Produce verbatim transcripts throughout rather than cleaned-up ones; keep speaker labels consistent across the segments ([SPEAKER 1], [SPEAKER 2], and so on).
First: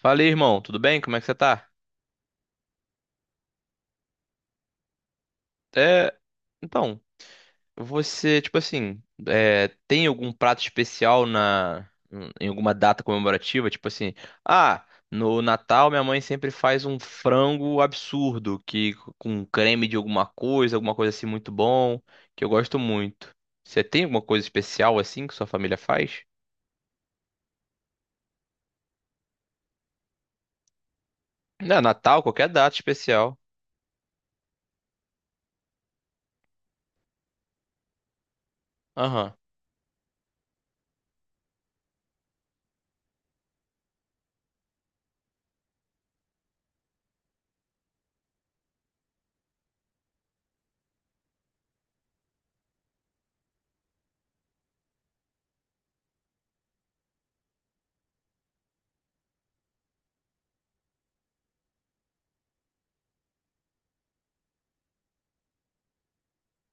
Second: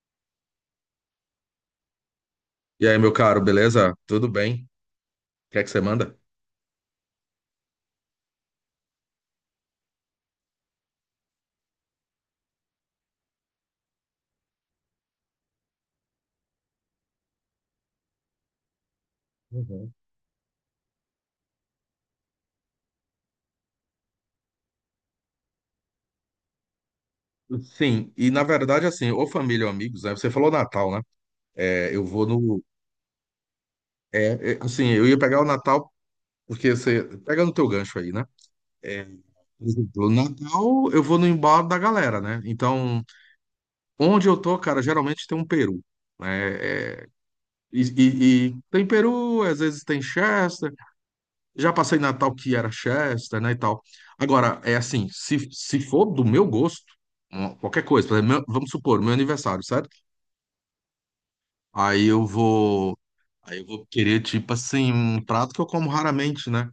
[SPEAKER 1] Fala aí, irmão, tudo bem? Como é que você tá?
[SPEAKER 2] E aí, meu caro, beleza? Tudo bem? O que é que você
[SPEAKER 1] É,
[SPEAKER 2] manda?
[SPEAKER 1] então, você, tipo assim, é, tem algum prato especial na em alguma data comemorativa? Tipo assim, ah, no Natal minha mãe sempre faz um frango absurdo, que com creme
[SPEAKER 2] Uhum.
[SPEAKER 1] de alguma coisa, alguma coisa assim muito bom, que eu gosto muito. Você tem alguma coisa especial assim que sua família faz?
[SPEAKER 2] Sim, e na verdade, assim, ou família ou amigos, né? Você falou Natal, né?
[SPEAKER 1] Não,
[SPEAKER 2] É, eu
[SPEAKER 1] Natal,
[SPEAKER 2] vou
[SPEAKER 1] qualquer
[SPEAKER 2] no.
[SPEAKER 1] data especial.
[SPEAKER 2] É, é, assim, eu ia pegar o Natal, porque você. Pega no teu gancho aí, né? É,
[SPEAKER 1] Aham.
[SPEAKER 2] por exemplo, o Natal, eu vou no embalo da galera, né? Então, onde eu tô, cara, geralmente tem um peru, né? É, e, e- e tem peru, às vezes tem Chester. Já passei Natal que era Chester, né, e tal. Agora, é assim, se, se for do meu gosto, um, qualquer coisa, por exemplo, meu- vamos supor, meu aniversário, certo? Aí eu vou, aí eu vou querer, tipo assim, um prato que eu como raramente, né?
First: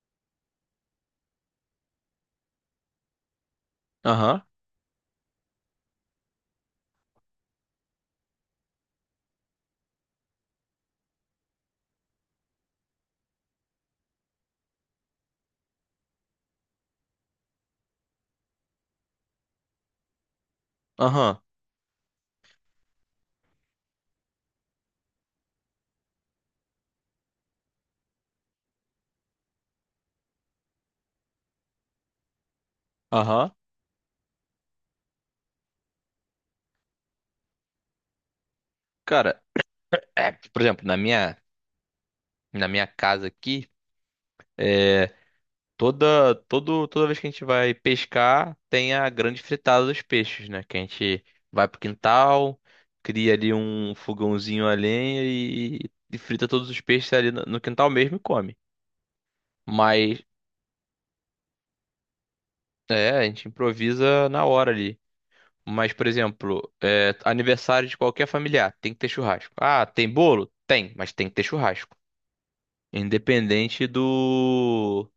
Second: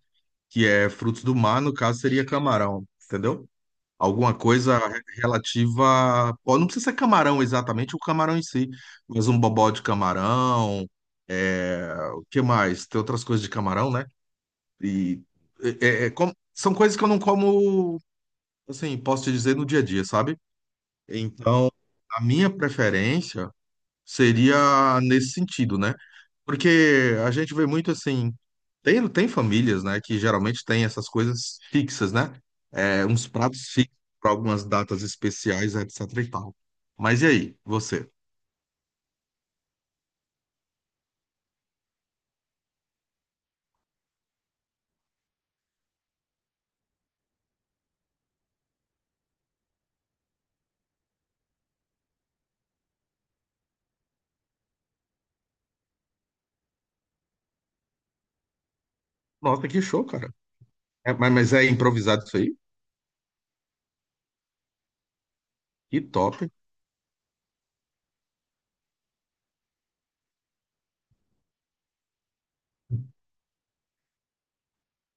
[SPEAKER 2] Que é frutos do mar, no caso seria camarão, entendeu? Alguma
[SPEAKER 1] Aham.
[SPEAKER 2] coisa re- relativa, pô, não precisa ser camarão exatamente, o camarão em si, mas um bobó de camarão. É, o que mais? Tem outras coisas de camarão, né? E é, é, é como- são coisas que eu não como, assim, posso te dizer no dia a dia, sabe?
[SPEAKER 1] Aham.
[SPEAKER 2] Então, a minha preferência seria nesse sentido, né? Porque a gente vê muito assim, tem, tem famílias, né, que geralmente tem essas coisas fixas, né? É, uns
[SPEAKER 1] Aham.
[SPEAKER 2] pratos fixos para algumas datas especiais, etc e tal. Mas e aí, você?
[SPEAKER 1] Cara, é, por exemplo, na minha na minha casa aqui, é, toda, todo, toda vez que a gente vai pescar, tem a grande fritada dos peixes, né? Que a gente vai pro quintal, cria ali um fogãozinho a lenha e, e frita todos os peixes ali no, no quintal mesmo e come.
[SPEAKER 2] Nossa, que show,
[SPEAKER 1] Mas,
[SPEAKER 2] cara. É, mas, mas é improvisado isso aí?
[SPEAKER 1] é, a gente improvisa na hora ali. Mas,
[SPEAKER 2] Que
[SPEAKER 1] por
[SPEAKER 2] top.
[SPEAKER 1] exemplo, é, aniversário de qualquer familiar, tem que ter churrasco. Ah, tem bolo? Tem, mas tem que ter churrasco. Independente do,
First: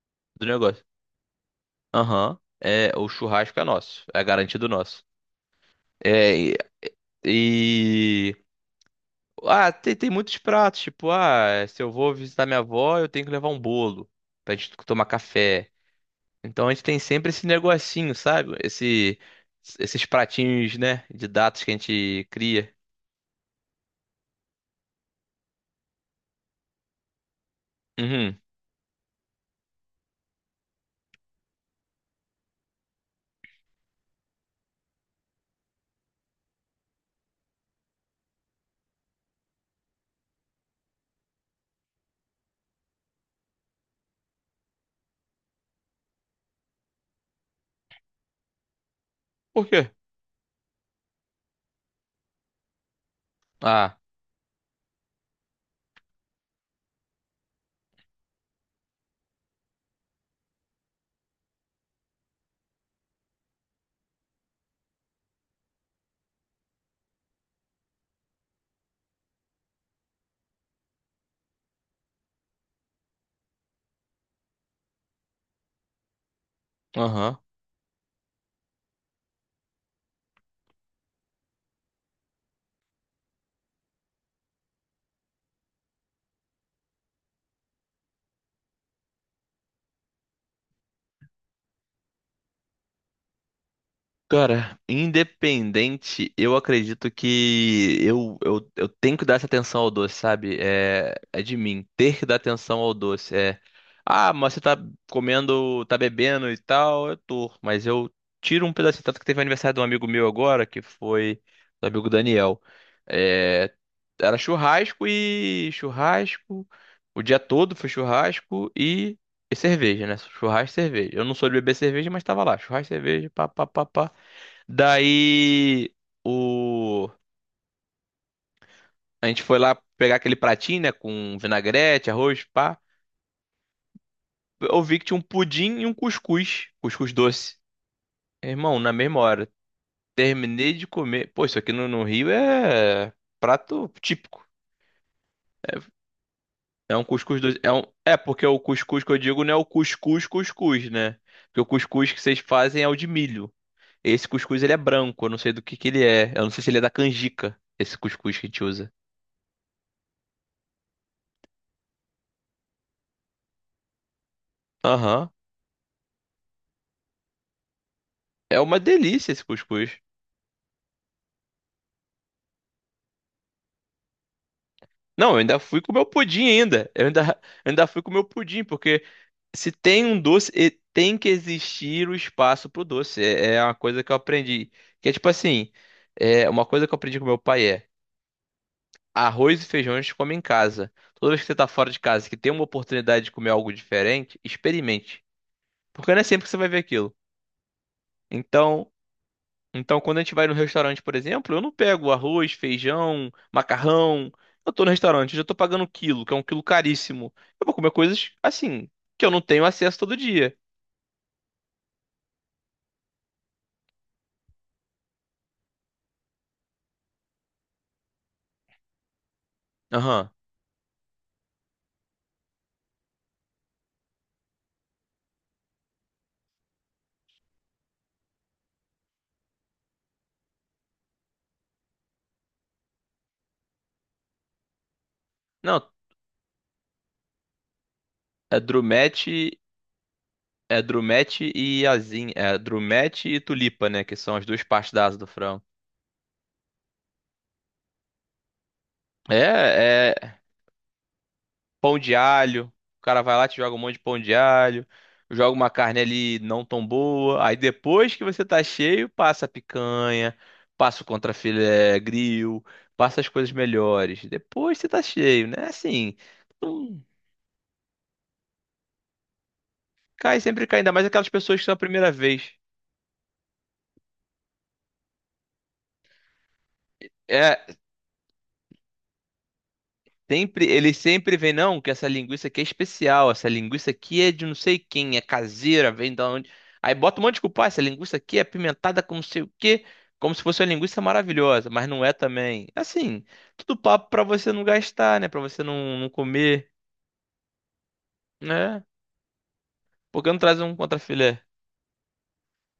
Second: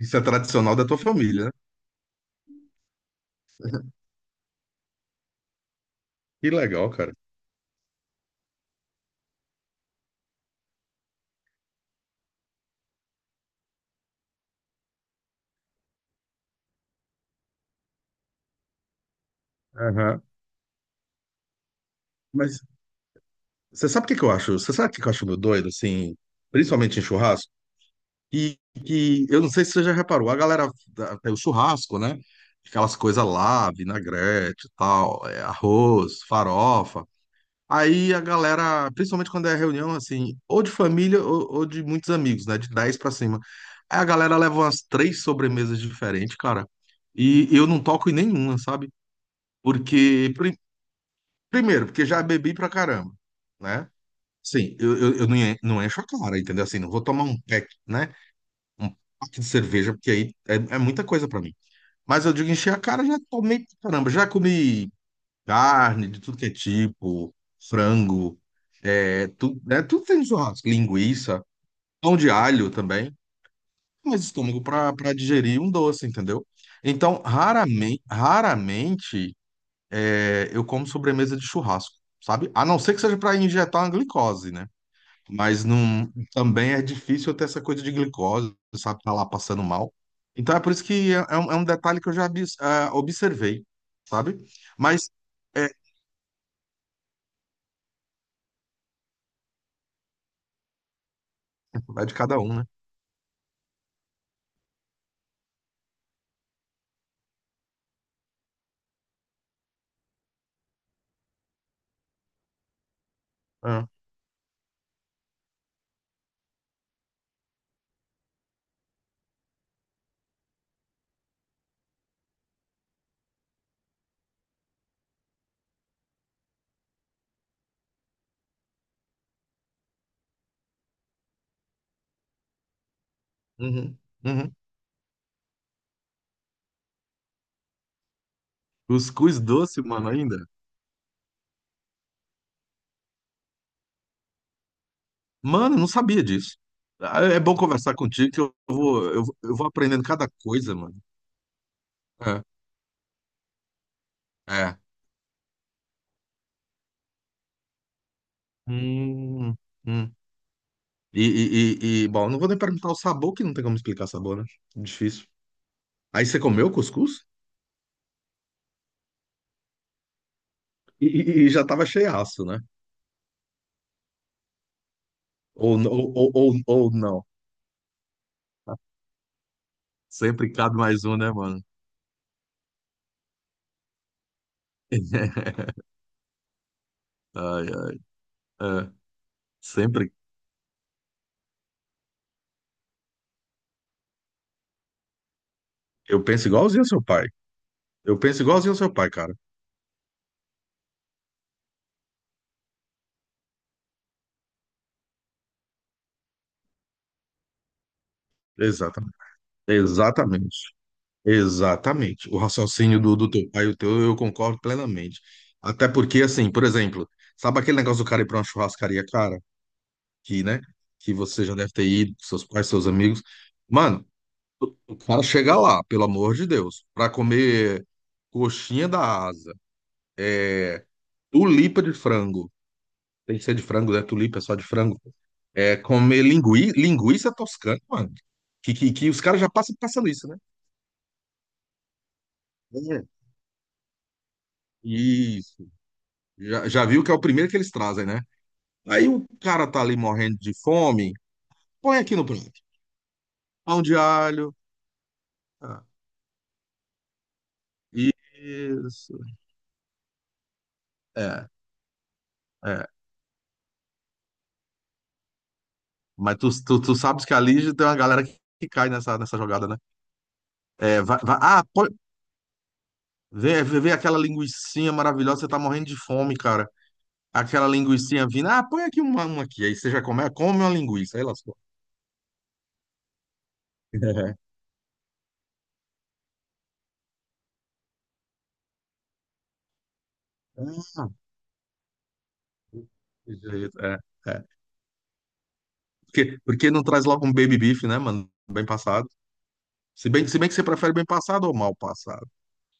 [SPEAKER 2] Isso é
[SPEAKER 1] do
[SPEAKER 2] tradicional
[SPEAKER 1] negócio.
[SPEAKER 2] da tua família, né?
[SPEAKER 1] Aham. É, o churrasco é nosso. É garantido nosso. É,
[SPEAKER 2] Que
[SPEAKER 1] e...
[SPEAKER 2] legal, cara.
[SPEAKER 1] e- Ah, tem, tem muitos pratos. Tipo, ah, se eu vou visitar minha avó, eu tenho que levar um bolo pra gente tomar café. Então a gente tem sempre esse negocinho, sabe? Esse... Esses
[SPEAKER 2] Aham.
[SPEAKER 1] pratinhos, né? De datas que a gente
[SPEAKER 2] Mas
[SPEAKER 1] cria.
[SPEAKER 2] você sabe o que que eu acho? Você sabe o que que eu acho meio doido, assim, principalmente em churrasco?
[SPEAKER 1] Uhum.
[SPEAKER 2] E que eu não sei se você já reparou, a galera da- tem o churrasco, né? Aquelas coisas lá, vinagrete e tal, é, arroz, farofa. Aí a galera, principalmente quando é reunião, assim, ou de família ou, ou de muitos amigos, né? De dez pra cima. Aí a galera leva umas três sobremesas diferentes, cara. E eu não toco em nenhuma, sabe?
[SPEAKER 1] Por quê?
[SPEAKER 2] Porque, pri- primeiro, porque já bebi pra caramba, né?
[SPEAKER 1] Ah,
[SPEAKER 2] Sim, eu, eu, eu não en- não encho a cara, entendeu? Assim, não vou tomar um pack, né? Um pack de cerveja, porque aí é, é muita coisa pra mim. Mas eu digo encher a cara, já tomei, pra caramba, já comi carne de tudo que é tipo, frango, é, tudo, né? Tudo tem churrasco, linguiça, pão de alho também, mas estômago pra, pra digerir um doce, entendeu? Então,
[SPEAKER 1] aham.
[SPEAKER 2] raramente, raramente, é, eu como sobremesa de churrasco, sabe? A não ser que seja pra injetar uma glicose, né? Mas não, também é difícil ter essa coisa de glicose, sabe? Tá lá passando mal. Então é por isso que é, é um, é um detalhe que eu já abis- ah, observei, sabe?
[SPEAKER 1] Cara,
[SPEAKER 2] Mas é,
[SPEAKER 1] independente, eu acredito que eu, eu, eu tenho que dar essa atenção ao doce, sabe? É, é de mim,
[SPEAKER 2] vai de
[SPEAKER 1] ter que dar
[SPEAKER 2] cada um, né?
[SPEAKER 1] atenção ao doce. É, ah, mas você tá comendo, tá bebendo e tal, eu tô, mas eu tiro um pedacinho. Tanto que teve o aniversário de um amigo meu agora, que foi do amigo Daniel. É,
[SPEAKER 2] Ah,
[SPEAKER 1] era churrasco e churrasco, o dia todo foi churrasco e, e cerveja, né? Churrasco e cerveja. Eu não sou de beber cerveja, mas tava lá, churrasco e cerveja, pá, pá, pá, pá. Daí o a gente foi lá pegar aquele pratinho, né, com vinagrete, arroz, pá.
[SPEAKER 2] uhum, uhum.
[SPEAKER 1] Eu vi que tinha um pudim e um cuscuz, cuscuz doce. Irmão, na mesma
[SPEAKER 2] Cuscuz
[SPEAKER 1] hora,
[SPEAKER 2] doce, mano, ainda?
[SPEAKER 1] terminei de comer. Pô, isso aqui no, no Rio é prato típico.
[SPEAKER 2] Mano,
[SPEAKER 1] É,
[SPEAKER 2] eu não sabia disso.
[SPEAKER 1] é um
[SPEAKER 2] Ah, é
[SPEAKER 1] cuscuz
[SPEAKER 2] bom
[SPEAKER 1] doce. É, um...
[SPEAKER 2] conversar
[SPEAKER 1] é,
[SPEAKER 2] contigo que
[SPEAKER 1] porque
[SPEAKER 2] eu
[SPEAKER 1] o cuscuz
[SPEAKER 2] vou,
[SPEAKER 1] que eu
[SPEAKER 2] eu, vou-
[SPEAKER 1] digo não é
[SPEAKER 2] eu
[SPEAKER 1] o
[SPEAKER 2] vou aprendendo
[SPEAKER 1] cuscuz
[SPEAKER 2] cada coisa,
[SPEAKER 1] cuscuz,
[SPEAKER 2] mano.
[SPEAKER 1] né? Porque o cuscuz que vocês
[SPEAKER 2] É,
[SPEAKER 1] fazem é o de milho. Esse cuscuz ele é
[SPEAKER 2] é.
[SPEAKER 1] branco, eu não sei do que que ele é. Eu não sei se ele é da canjica, esse cuscuz que a gente usa.
[SPEAKER 2] Hum, hum. E, e, e, e, bom, não vou nem perguntar o sabor, que não tem como explicar sabor, né? Difícil.
[SPEAKER 1] Aham,
[SPEAKER 2] Aí você comeu cuscuz?
[SPEAKER 1] é uma delícia esse cuscuz.
[SPEAKER 2] E, e- e já tava cheiaço, né?
[SPEAKER 1] Não, eu ainda
[SPEAKER 2] Ou,
[SPEAKER 1] fui
[SPEAKER 2] n-
[SPEAKER 1] com o meu
[SPEAKER 2] ou, ou,
[SPEAKER 1] pudim
[SPEAKER 2] ou,
[SPEAKER 1] ainda.
[SPEAKER 2] ou
[SPEAKER 1] Eu ainda,
[SPEAKER 2] não.
[SPEAKER 1] eu ainda fui com o meu pudim, porque se tem um
[SPEAKER 2] Sempre
[SPEAKER 1] doce, e-
[SPEAKER 2] cabe mais um,
[SPEAKER 1] tem que
[SPEAKER 2] né, mano?
[SPEAKER 1] existir o espaço pro doce. É, é uma coisa que eu aprendi. Que é tipo assim, é uma coisa que eu aprendi com meu pai
[SPEAKER 2] Ai,
[SPEAKER 1] é
[SPEAKER 2] ai, é.
[SPEAKER 1] arroz e feijão a
[SPEAKER 2] Sempre.
[SPEAKER 1] gente come em casa. Toda vez que você tá fora de casa, que tem uma oportunidade de comer algo diferente, experimente. Porque não
[SPEAKER 2] Eu
[SPEAKER 1] é sempre
[SPEAKER 2] penso
[SPEAKER 1] que você vai ver
[SPEAKER 2] igualzinho ao seu
[SPEAKER 1] aquilo.
[SPEAKER 2] pai. Eu penso igualzinho ao
[SPEAKER 1] Então,
[SPEAKER 2] seu pai, cara.
[SPEAKER 1] Então, quando a gente vai no restaurante, por exemplo, eu não pego arroz, feijão, macarrão. Eu tô no restaurante, eu já tô pagando um quilo, que é um quilo caríssimo. Eu vou comer coisas assim,
[SPEAKER 2] Exatamente.
[SPEAKER 1] que eu não tenho acesso todo dia.
[SPEAKER 2] Exatamente. Exatamente. O raciocínio do, do teu pai e o teu, eu concordo plenamente. Até porque, assim, por exemplo, sabe aquele negócio do cara ir pra uma churrascaria cara?
[SPEAKER 1] Aham.
[SPEAKER 2] Que, né? Que você já deve ter ido, seus pais, seus amigos. Mano, o cara chega lá, pelo amor de Deus, para comer coxinha da asa, é, tulipa de frango. Tem que ser de frango, né? Tulipa é só de frango. É
[SPEAKER 1] Não,
[SPEAKER 2] comer lingui... linguiça toscana, mano.
[SPEAKER 1] é
[SPEAKER 2] Que, que, que os caras já
[SPEAKER 1] drumete,
[SPEAKER 2] passam passando isso, né?
[SPEAKER 1] é drumete e asinha, é
[SPEAKER 2] É.
[SPEAKER 1] drumete e tulipa, né, que são as duas partes da asa do frango.
[SPEAKER 2] Isso. Já, já viu que é o primeiro que eles trazem, né? Aí o cara tá ali morrendo
[SPEAKER 1] É,
[SPEAKER 2] de fome,
[SPEAKER 1] pão
[SPEAKER 2] põe
[SPEAKER 1] de
[SPEAKER 2] aqui no prato.
[SPEAKER 1] alho. O cara vai lá, te joga um
[SPEAKER 2] Pão
[SPEAKER 1] monte
[SPEAKER 2] de
[SPEAKER 1] de pão de
[SPEAKER 2] alho.
[SPEAKER 1] alho, joga uma
[SPEAKER 2] Ah,
[SPEAKER 1] carne ali não tão boa. Aí depois que você tá cheio,
[SPEAKER 2] isso.
[SPEAKER 1] passa a picanha, passa o
[SPEAKER 2] É,
[SPEAKER 1] contrafilé grill,
[SPEAKER 2] é.
[SPEAKER 1] passa as coisas melhores. Depois você tá cheio, né? Assim,
[SPEAKER 2] Mas tu, tu, tu
[SPEAKER 1] não
[SPEAKER 2] sabes que ali tem uma galera que que cai nessa, nessa jogada, né?
[SPEAKER 1] cai, sempre cai, ainda
[SPEAKER 2] É,
[SPEAKER 1] mais
[SPEAKER 2] vai,
[SPEAKER 1] aquelas
[SPEAKER 2] vai-
[SPEAKER 1] pessoas que
[SPEAKER 2] ah,
[SPEAKER 1] são a
[SPEAKER 2] pode,
[SPEAKER 1] primeira vez.
[SPEAKER 2] vê, vê vê aquela linguicinha maravilhosa, você tá morrendo de fome, cara. Aquela
[SPEAKER 1] É,
[SPEAKER 2] linguicinha vindo, ah, põe aqui uma, uma aqui. Aí você já come, ah, come
[SPEAKER 1] sempre,
[SPEAKER 2] uma
[SPEAKER 1] ele
[SPEAKER 2] linguiça, aí
[SPEAKER 1] sempre vem,
[SPEAKER 2] lascou.
[SPEAKER 1] não, que essa linguiça aqui é especial, essa linguiça aqui é de não sei quem, é caseira, vem da onde. Aí bota um monte de culpa, "Ah, essa linguiça aqui é apimentada com não sei o quê, como se fosse
[SPEAKER 2] É.
[SPEAKER 1] uma linguiça
[SPEAKER 2] Ah,
[SPEAKER 1] maravilhosa, mas não é também. Assim,
[SPEAKER 2] desse
[SPEAKER 1] tudo
[SPEAKER 2] jeito, é,
[SPEAKER 1] papo pra
[SPEAKER 2] é.
[SPEAKER 1] você não gastar, né? Pra você não, não
[SPEAKER 2] Porque,
[SPEAKER 1] comer,
[SPEAKER 2] porque não traz logo um baby beef, né, mano? Bem
[SPEAKER 1] né?
[SPEAKER 2] passado. Se
[SPEAKER 1] Por
[SPEAKER 2] bem,
[SPEAKER 1] que
[SPEAKER 2] se
[SPEAKER 1] não
[SPEAKER 2] bem que
[SPEAKER 1] traz
[SPEAKER 2] você
[SPEAKER 1] um
[SPEAKER 2] prefere bem
[SPEAKER 1] contrafilé?
[SPEAKER 2] passado ou mal passado.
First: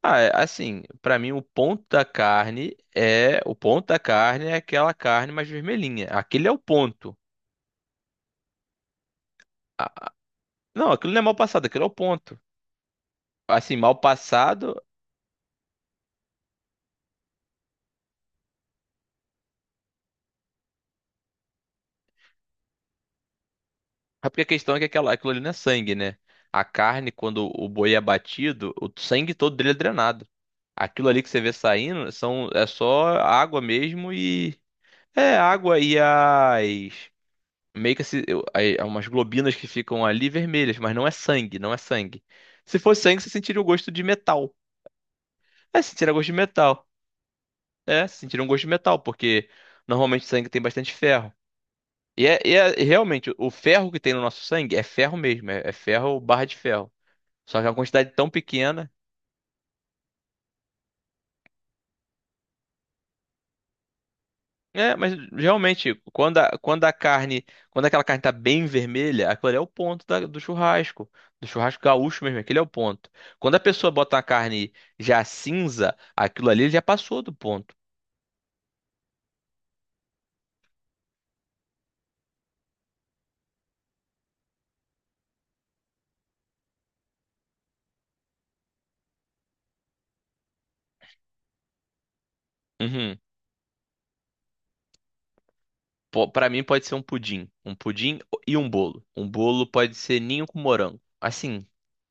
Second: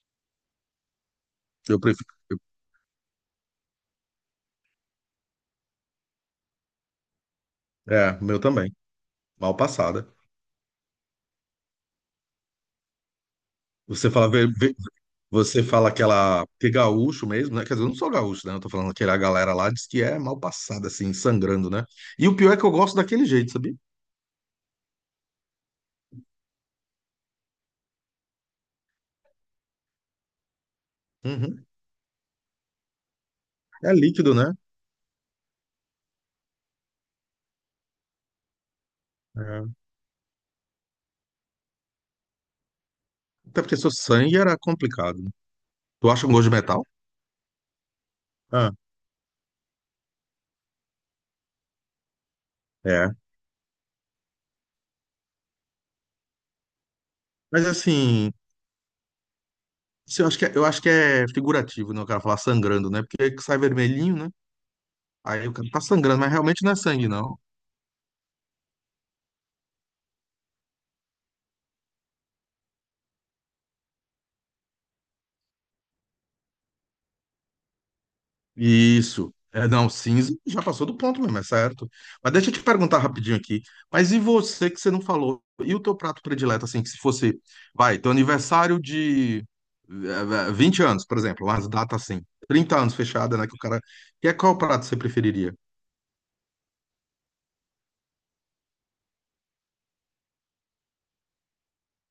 [SPEAKER 1] Ah, é, assim, pra mim o
[SPEAKER 2] Eu
[SPEAKER 1] ponto da
[SPEAKER 2] prefiro. eu-
[SPEAKER 1] carne é, o ponto da carne é aquela carne mais vermelhinha. Aquele é o ponto.
[SPEAKER 2] É, o meu também. Mal passada.
[SPEAKER 1] Ah, não, aquilo não é mal passado, aquilo é o ponto assim, mal
[SPEAKER 2] Você fala, vê, vê-
[SPEAKER 1] passado.
[SPEAKER 2] Você fala aquela. Que gaúcho mesmo, né? Quer dizer, eu não sou gaúcho, né? Eu tô falando que a galera lá diz que é mal passada, assim, sangrando, né? E o pior é que eu gosto daquele jeito, sabia?
[SPEAKER 1] É porque a questão é que aquela, aquilo ali não é sangue, né? A carne, quando o boi é abatido, o sangue todo dele é drenado. Aquilo ali que você vê
[SPEAKER 2] Uhum.
[SPEAKER 1] saindo são, é só água
[SPEAKER 2] É
[SPEAKER 1] mesmo
[SPEAKER 2] líquido, né?
[SPEAKER 1] e. É, água e as. Meio que se, eu- aí, há umas globinas que
[SPEAKER 2] É.
[SPEAKER 1] ficam ali vermelhas, mas não é sangue, não é sangue. Se fosse sangue, você sentiria
[SPEAKER 2] Até
[SPEAKER 1] o
[SPEAKER 2] porque
[SPEAKER 1] gosto
[SPEAKER 2] seu
[SPEAKER 1] de
[SPEAKER 2] sangue
[SPEAKER 1] metal.
[SPEAKER 2] era complicado, né?
[SPEAKER 1] É,
[SPEAKER 2] Tu
[SPEAKER 1] sentiria gosto
[SPEAKER 2] acha um
[SPEAKER 1] de
[SPEAKER 2] gosto de metal?
[SPEAKER 1] metal. É, sentiria um gosto de
[SPEAKER 2] Ah,
[SPEAKER 1] metal, porque normalmente sangue tem bastante ferro. E é, e é- e
[SPEAKER 2] é.
[SPEAKER 1] realmente, o ferro que tem no nosso sangue é ferro mesmo, é é ferro barra de ferro. Só
[SPEAKER 2] Mas
[SPEAKER 1] que é uma quantidade tão
[SPEAKER 2] assim,
[SPEAKER 1] pequena.
[SPEAKER 2] assim, eu acho que é, eu acho que é figurativo, né? O cara falar sangrando, né? Porque sai vermelhinho, né?
[SPEAKER 1] É, mas
[SPEAKER 2] Aí o cara tá
[SPEAKER 1] realmente,
[SPEAKER 2] sangrando, mas
[SPEAKER 1] quando a,
[SPEAKER 2] realmente não é
[SPEAKER 1] quando a
[SPEAKER 2] sangue, não.
[SPEAKER 1] carne, quando aquela carne tá bem vermelha, aquilo ali é o ponto da- do churrasco. Do churrasco gaúcho mesmo, aquele é o ponto. Quando a pessoa bota a carne já cinza, aquilo ali já passou do ponto.
[SPEAKER 2] Isso. É, não, cinza já passou do ponto mesmo, é certo. Mas deixa eu te perguntar rapidinho aqui. Mas e você que você não falou? E o teu prato predileto, assim, que se fosse, vai, teu aniversário de eh, eh, vinte anos, por exemplo, umas datas assim, trinta anos
[SPEAKER 1] Uhum.
[SPEAKER 2] fechada, né, que o cara... que é qual prato você preferiria?
[SPEAKER 1] Po- Pra mim pode ser um pudim. Um pudim e um bolo. Um bolo pode ser ninho com morango. Assim,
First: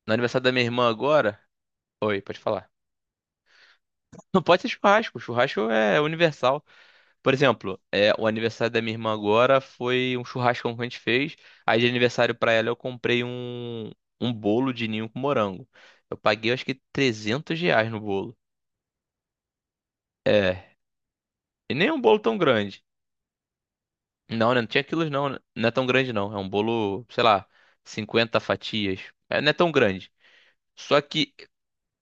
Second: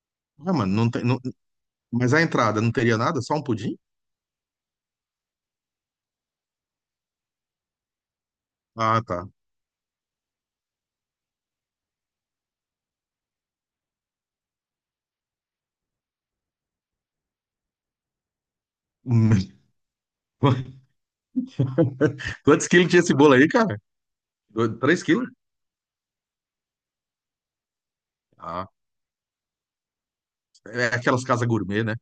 [SPEAKER 1] no aniversário da
[SPEAKER 2] Ah,
[SPEAKER 1] minha
[SPEAKER 2] mano,
[SPEAKER 1] irmã
[SPEAKER 2] não tem, não,
[SPEAKER 1] agora.
[SPEAKER 2] mas
[SPEAKER 1] Oi,
[SPEAKER 2] a
[SPEAKER 1] pode
[SPEAKER 2] entrada
[SPEAKER 1] falar.
[SPEAKER 2] não teria nada? Só um pudim?
[SPEAKER 1] Não pode ser churrasco. Churrasco é universal. Por exemplo, é, o aniversário da minha
[SPEAKER 2] Ah,
[SPEAKER 1] irmã
[SPEAKER 2] tá.
[SPEAKER 1] agora foi um churrascão que a gente fez. Aí de aniversário pra ela eu comprei um, um bolo de ninho com morango. Eu paguei acho que trezentos reais no bolo. É, e nem é um bolo tão
[SPEAKER 2] Quantos
[SPEAKER 1] grande.
[SPEAKER 2] quilos tinha esse bolo aí, cara?
[SPEAKER 1] Não, né? Não
[SPEAKER 2] Dois-
[SPEAKER 1] tinha
[SPEAKER 2] Três
[SPEAKER 1] quilos não,
[SPEAKER 2] quilos?
[SPEAKER 1] né? Não é tão grande não. É um bolo, sei lá, cinquenta
[SPEAKER 2] Ah,
[SPEAKER 1] fatias. É, não é tão grande.
[SPEAKER 2] é
[SPEAKER 1] Só
[SPEAKER 2] aquelas
[SPEAKER 1] que
[SPEAKER 2] casas gourmet, né?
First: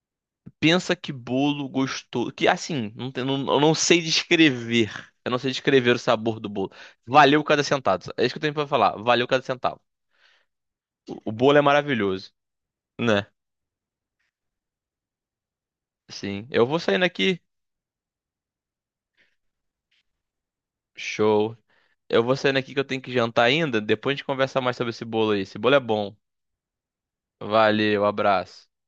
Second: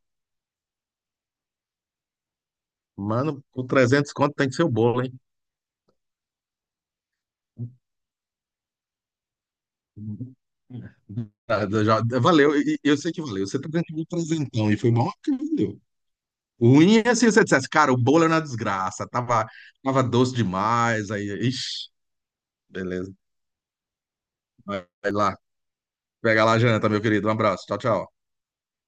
[SPEAKER 1] pensa que bolo gostoso. Que assim, não, tem- não-
[SPEAKER 2] Mano,
[SPEAKER 1] eu
[SPEAKER 2] com
[SPEAKER 1] não sei
[SPEAKER 2] trezentos conto tem que ser o
[SPEAKER 1] descrever.
[SPEAKER 2] bolo, hein?
[SPEAKER 1] Eu não sei descrever o sabor do bolo. Valeu cada centavo. É isso que eu tenho pra falar. Valeu cada centavo. O bolo é
[SPEAKER 2] Nada, já,
[SPEAKER 1] maravilhoso,
[SPEAKER 2] valeu, e- e eu sei que
[SPEAKER 1] né?
[SPEAKER 2] valeu. Você tá dando de presentão e foi bom que valeu.
[SPEAKER 1] Sim. Eu vou
[SPEAKER 2] Ruim
[SPEAKER 1] saindo
[SPEAKER 2] é se
[SPEAKER 1] aqui.
[SPEAKER 2] você dissesse, cara, o bolo é uma desgraça, tava, tava doce demais, aí,
[SPEAKER 1] Show.
[SPEAKER 2] ixi,
[SPEAKER 1] Eu vou saindo aqui que eu tenho que
[SPEAKER 2] beleza.
[SPEAKER 1] jantar ainda. Depois a gente conversa mais
[SPEAKER 2] Vai
[SPEAKER 1] sobre esse
[SPEAKER 2] vai lá,
[SPEAKER 1] bolo aí. Esse bolo é bom.
[SPEAKER 2] pega lá a janta, meu querido. Um abraço, tchau,
[SPEAKER 1] Valeu,
[SPEAKER 2] tchau.
[SPEAKER 1] abraço.